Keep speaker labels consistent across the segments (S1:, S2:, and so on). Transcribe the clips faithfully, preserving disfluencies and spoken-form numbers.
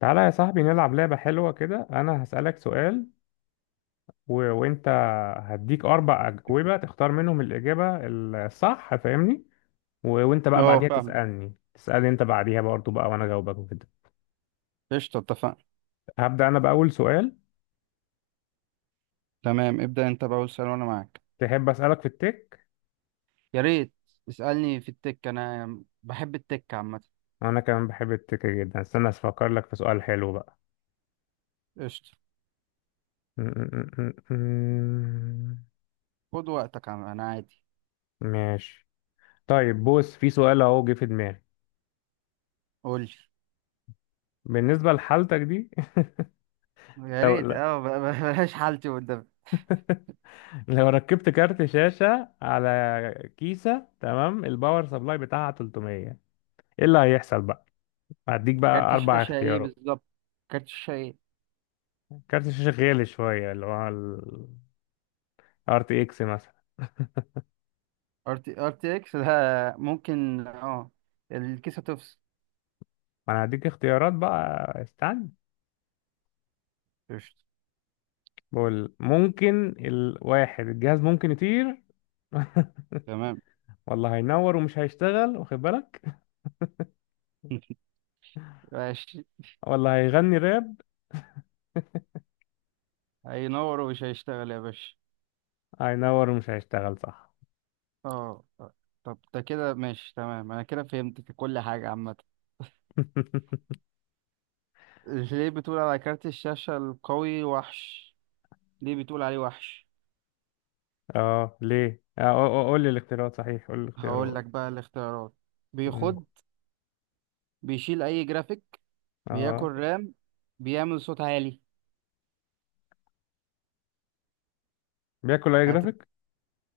S1: تعالى يا صاحبي نلعب لعبة حلوة كده. أنا هسألك سؤال و... وأنت هديك أربع أجوبة تختار منهم الإجابة الصح، فاهمني؟ و... وأنت بقى
S2: اه،
S1: بعديها اه
S2: فاهم.
S1: تسألني تسألني أنت بعديها برضه بقى، وأنا أجاوبك وكده.
S2: قشطة، اتفقنا.
S1: هبدأ أنا بأول سؤال.
S2: تمام، ابدأ انت بقى سؤال وانا معاك.
S1: تحب أسألك في التك؟
S2: يا ريت. اسألني في التك، انا بحب التك عامة.
S1: أنا كمان بحب التك جدا. استنى أفكر لك في سؤال حلو بقى.
S2: قشطة. خد وقتك، عم- انا عادي.
S1: ماشي. طيب بص، في سؤال أهو جه في دماغي.
S2: قول لي.
S1: بالنسبة لحالتك دي
S2: يا
S1: لو
S2: ريت.
S1: لا،
S2: اه ب- ب- بلاش حالتي قدام.
S1: لو ركبت كارت شاشة على كيسة تمام، الباور سبلاي بتاعها تلاتمية، ايه اللي هيحصل بقى؟ هديك بقى
S2: كارت
S1: اربع
S2: الشاشة ايه
S1: اختيارات.
S2: بالظبط؟ كارت الشاشة ايه؟
S1: كارت الشاشة غالي شوية، اللي هو ال آر تي إكس مثلا.
S2: ار تي ار تي اكس ده ممكن. اه الكيسة تفصل.
S1: ما انا هديك اختيارات بقى، استنى.
S2: قشطة.
S1: بقول ممكن الواحد الجهاز ممكن يطير،
S2: تمام.
S1: ولا هينور ومش هيشتغل، واخد بالك،
S2: ماشي.
S1: ولا هيغني راب.
S2: هينور ومش هيشتغل يا باشا.
S1: هينور ومش هيشتغل، صح.
S2: اه آه. طب ده كده ماشي تمام، انا كده فهمت كل حاجة عامة. ليه بتقول على كارت الشاشة القوي وحش؟ ليه بتقول عليه وحش؟
S1: اه ليه آه، قول لي الاختيارات. صحيح، قول لي
S2: هقول
S1: الاختيارات.
S2: لك بقى الاختيارات.
S1: مم.
S2: بيخد. بيشيل اي جرافيك. بياكل
S1: اه
S2: رام. بيعمل صوت عالي.
S1: بياكل اي
S2: هت...
S1: جرافيك.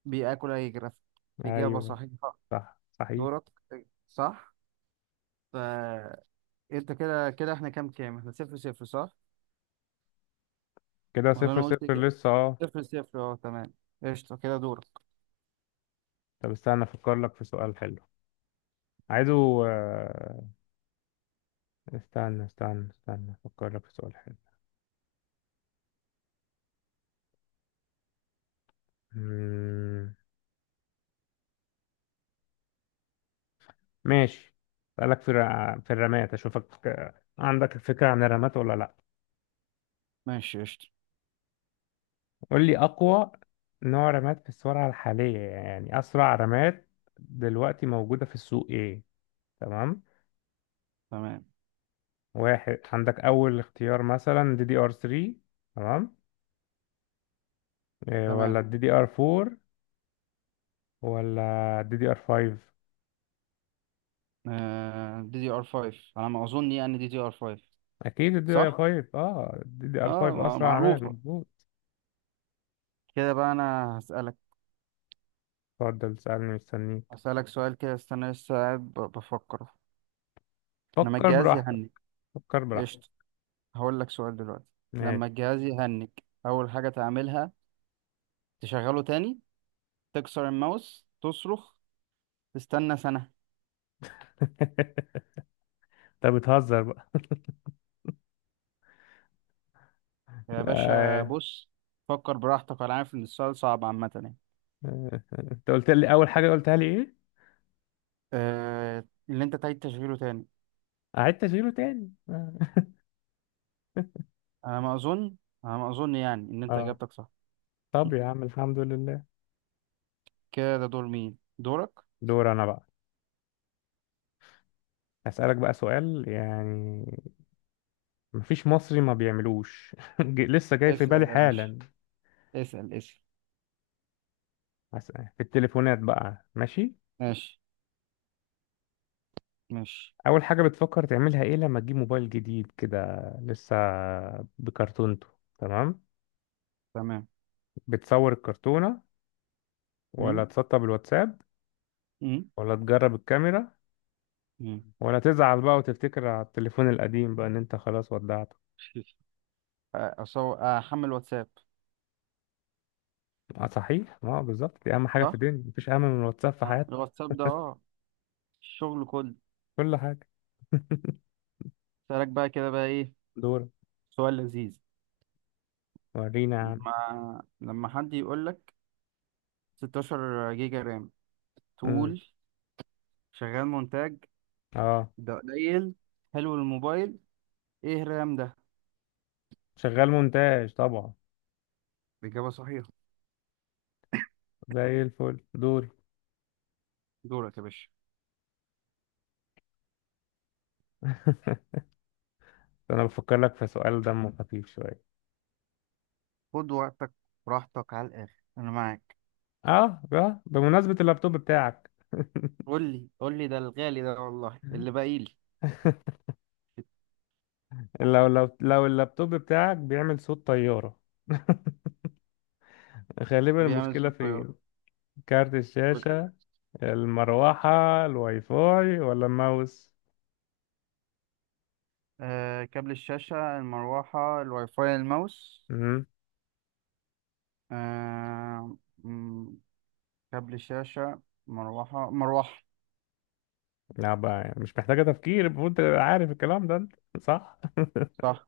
S2: بياكل اي جرافيك. اجابة
S1: ايوه،
S2: صحيحة.
S1: صح صحيح.
S2: دورك. صح. فانت. كده كده احنا كام كام احنا صفر صفر صح.
S1: كده
S2: ولا
S1: صفر
S2: انا قلت
S1: صفر
S2: إجابة؟
S1: لسه، اه.
S2: صفر صفر، اه، تمام. قشطة كده دورك.
S1: طب استنى افكر لك في سؤال حلو. عايزه آه، استنى استنى استنى افكر لك في سؤال حلو. مم، ماشي. اسالك في الر- في الرمات، اشوفك آه، عندك فكرة عن الرمات ولا لا؟
S2: ماشي. قشطة.
S1: قول لي اقوى نوع رمات في السرعة الحالية، يعني اسرع رمات دلوقتي موجودة في السوق ايه. تمام؟
S2: تمام
S1: واحد، عندك اول اختيار مثلا دي دي ار تلاتة، تمام، إيه، ولا
S2: تمام.
S1: الدي دي ار اربعة، ولا الدي دي ار خمسة؟
S2: آه... دي دي ار خمسة على ما اظن، يعني دي دي ار خمسة.
S1: اكيد الدي دي ار
S2: صح.
S1: خمسة، اه الدي دي ار
S2: اه
S1: خمسة
S2: مع-
S1: اسرع، عمال
S2: معروفة.
S1: مظبوط.
S2: كده بقى انا هسألك
S1: اتفضل سألني، مستنيك.
S2: هسألك سؤال كده، استنى لسه قاعد ب- بفكر. لما
S1: فكر
S2: الجهاز
S1: براحتك.
S2: يهنج.
S1: فكر
S2: قشطة.
S1: براحتك.
S2: هقول لك سؤال دلوقتي. لما
S1: ماشي.
S2: الجهاز يهنج، اول حاجة تعملها؟ تشغله تاني. تكسر الماوس، تصرخ. تستنى سنة.
S1: انت بتهزر بقى.
S2: يا باشا
S1: آه.
S2: بص. فكر براحتك، انا عارف ان السؤال صعب عامة يعني.
S1: آه. انت قلت لي اول حاجه، قلتها لي ايه؟
S2: آه، اللي انت تعيد تشغيله تاني.
S1: قعدت اشيله تاني، اه.
S2: انا ما اظن انا ما اظن يعني ان انت
S1: آه.
S2: اجابتك صح.
S1: طب يا عم الحمد لله.
S2: كده ده دور مين؟ دورك.
S1: دور انا بقى. هسألك بقى سؤال، يعني مفيش مصري ما بيعملوش. ج- لسه جاي في
S2: اسأل
S1: بالي
S2: يا باشا.
S1: حالا.
S2: اسأل اسأل.
S1: هس- في التليفونات بقى، ماشي؟
S2: ماشي. ماشي.
S1: اول حاجه بتفكر تعملها ايه لما تجيب موبايل جديد كده لسه بكرتونته؟ تمام.
S2: تمام.
S1: بتصور الكرتونه، ولا
S2: امم
S1: تسطب الواتساب،
S2: امم
S1: ولا تجرب الكاميرا،
S2: امم
S1: ولا تزعل بقى وتفتكر على التليفون القديم بقى ان انت خلاص ودعته؟
S2: اصل هو احمل واتساب.
S1: اه صحيح، اه بالظبط، دي اهم حاجه في
S2: صح.
S1: الدنيا، مفيش اهم من الواتساب في حياتك.
S2: الواتساب ده، اه الشغل كله.
S1: كل حاجه.
S2: سألك بقى كده بقى ايه؟
S1: دورك.
S2: سؤال لذيذ.
S1: ورينا يا عم.
S2: لما لما حد يقول لك ستة عشر جيجا رام
S1: امم،
S2: تقول شغال مونتاج.
S1: اه،
S2: ده قليل. حلو الموبايل. ايه الرام ده؟
S1: شغال مونتاج طبعا،
S2: الإجابة صحيحة.
S1: زي الفل. دوري.
S2: دورك يا باشا.
S1: انا بفكر لك في سؤال دمه خفيف شويه.
S2: خد وقتك. براحتك على الآخر، أنا معاك.
S1: اه اه بمناسبه اللابتوب بتاعك.
S2: قول لي قول لي، ده الغالي ده والله اللي باقي لي.
S1: لو لو لو اللابتوب بتاعك بيعمل صوت طيارة، غالبا
S2: بيعمل
S1: المشكلة
S2: ستة.
S1: فين؟ كارت الشاشة، المروحة، الواي فاي، ولا الماوس؟
S2: آه، كابل الشاشة، المروحة، الواي فاي، الماوس.
S1: امم.
S2: آه، مم، كابل الشاشة. مروحة مروحة.
S1: لا بقى، يعني مش محتاجة تفكير، المفروض انت عارف الكلام ده انت، صح.
S2: صح.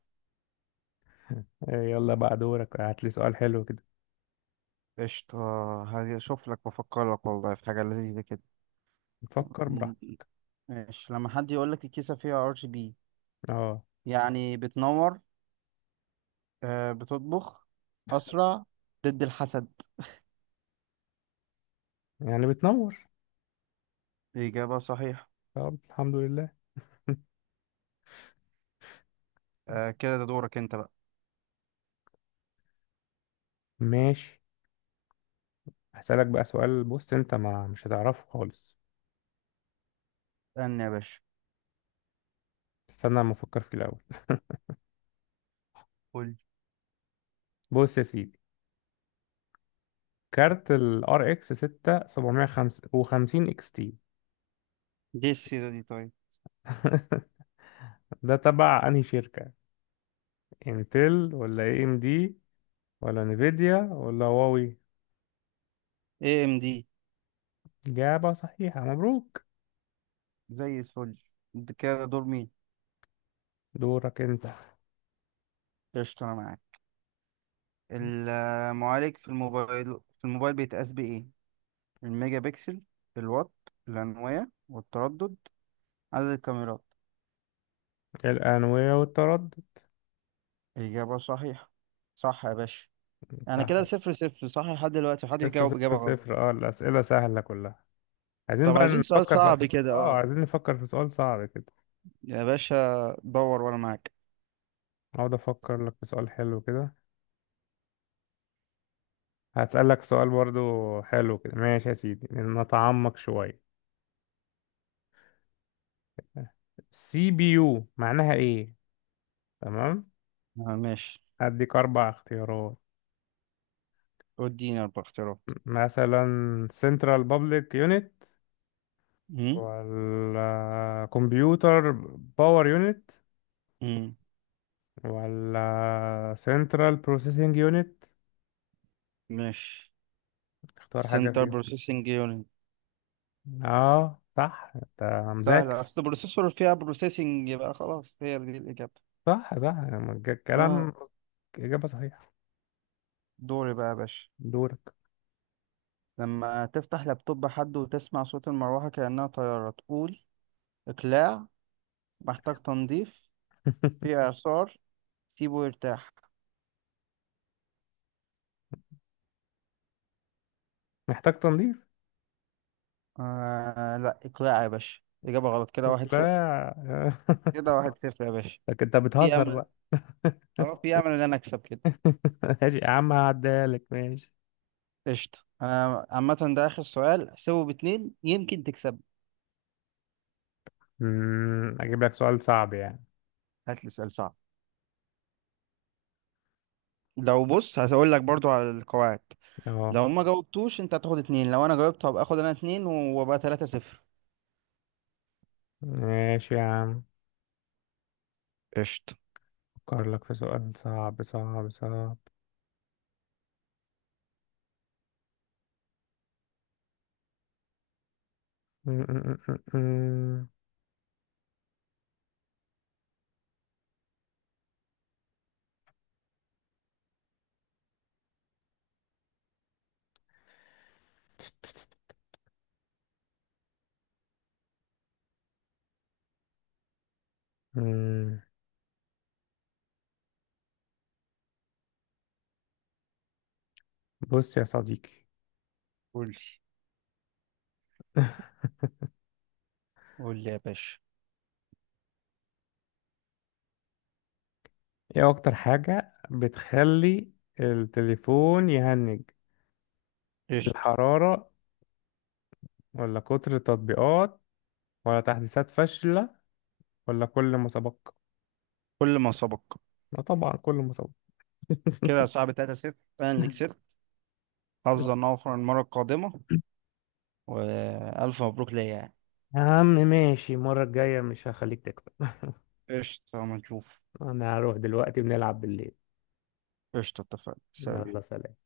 S1: يلا بقى دورك، هات لي سؤال حلو كده.
S2: قشطة. هشوف لك وأفكر لك والله في حاجة لذيذة كده.
S1: نفكر براحتك.
S2: مم. ماشي. لما حد يقول لك الكيسة فيها ار جي بي،
S1: اه.
S2: يعني بتنور؟ آه، بتطبخ؟ أسرع؟ ضد الحسد؟
S1: يعني بتنور.
S2: إجابة صحيحة.
S1: طب الحمد لله.
S2: آه، كده ده دورك أنت بقى.
S1: ماشي. هسألك بقى سؤال، بص انت ما مش هتعرفه خالص.
S2: استنى يا باشا.
S1: استنى ما افكر فيه الاول.
S2: قول لي.
S1: بص يا سيدي، كارت ال R X ستة سبعة خمسة صفر اكس تي،
S2: دي السيرة دي طيب.
S1: ده تبع انهي شركة؟ انتل، ولا اي ام دي، ولا نيفيديا، ولا هواوي؟
S2: اي ام دي.
S1: إجابة صحيحة، مبروك.
S2: زي الفل. ده كده دور مين؟
S1: دورك انت.
S2: قشطة أنا معاك. المعالج في الموبايل في الموبايل بيتقاس بإيه؟ الميجا بكسل. الوات. الأنوية والتردد. عدد الكاميرات.
S1: الأنوية والتردد.
S2: إجابة صحيحة. صح يا باشا. يعني
S1: صح.
S2: كده صفر صفر، صح، لحد دلوقتي محدش
S1: لسه
S2: جاوب
S1: صفر
S2: إجابة غلط.
S1: صفر اه، الأسئلة سهلة كلها. عايزين
S2: طب
S1: بقى
S2: عايزين سؤال
S1: نفكر في
S2: صعب
S1: أسئلة،
S2: كده،
S1: اه
S2: اه
S1: عايزين نفكر في سؤال صعب كده.
S2: يا باشا دور وأنا معاك.
S1: اقعد افكر لك في سؤال حلو كده. هسألك سؤال برضو حلو كده، ماشي يا سيدي، نتعمق شوية. سي بي يو معناها ايه؟ تمام.
S2: آه ماشي.
S1: هديك اربع اختيارات.
S2: اديني أربع اختيارات.
S1: مثلا سنترال بابليك يونت،
S2: مم؟
S1: ولا كمبيوتر باور يونت،
S2: مم.
S1: ولا سنترال بروسيسنج يونت؟
S2: ماشي.
S1: اختار حاجة
S2: سنتر
S1: فيهم.
S2: بروسيسنج يونت.
S1: اه صح، انت
S2: سهلة،
S1: مذاكر.
S2: أصل بروسيسور فيها بروسيسنج يبقى خلاص هي دي الإجابة.
S1: صح صح
S2: اه.
S1: الكلام. إجابة صحيحة.
S2: دوري بقى يا باشا.
S1: دورك.
S2: لما تفتح لابتوب حد وتسمع صوت المروحة كأنها طيارة تقول؟ إقلاع. محتاج تنظيف. في إعصار. سيبه يرتاح.
S1: محتاج تنظيف.
S2: آه لا، إقلاع يا باشا، إجابة غلط. كده واحد
S1: لا.
S2: صفر. كده واحد صفر يا باشا.
S1: لكن انت
S2: في
S1: بتهزر
S2: أمل.
S1: بقى.
S2: أه في أمل إن أنا أكسب كده.
S1: ماشي يا عم، هعديها لك، ماشي.
S2: قشطة أنا عامة، ده آخر سؤال، سيبه باتنين يمكن تكسب.
S1: مم، أجيب لك سؤال صعب يعني.
S2: هات لي سؤال صعب. لو بص هقول لك برضو على القواعد.
S1: أهو.
S2: لو ما جاوبتوش أنت هتاخد اتنين، لو أنا جاوبت هبقى آخد أنا اتنين وأبقى تلاتة صفر.
S1: ماشي يا عم.
S2: قشطة.
S1: أفكر لك في سؤال صعب صعب صعب. مم، مم، مم، مم. مم. بص يا صديقي.
S2: قول لي. قول لي يا باشا.
S1: إيه أكتر حاجة بتخلي التليفون يهنج؟
S2: قشطة.
S1: الحرارة، ولا كتر التطبيقات، ولا تحديثات فاشلة، ولا كل مسابقة؟
S2: كل ما سبق.
S1: لا طبعا، كل مسابقة.
S2: كده يا صاحبي تلاتة صفر، انا اللي كسبت. حظا اوفر المرة القادمة. والف مبروك ليا يعني.
S1: يا عم ماشي، المرة الجاية مش هخليك تكسب.
S2: قشطة، اما نشوف.
S1: أنا هروح دلوقتي، بنلعب بالليل.
S2: قشطة اتفقنا، سلام.
S1: يلا سلام.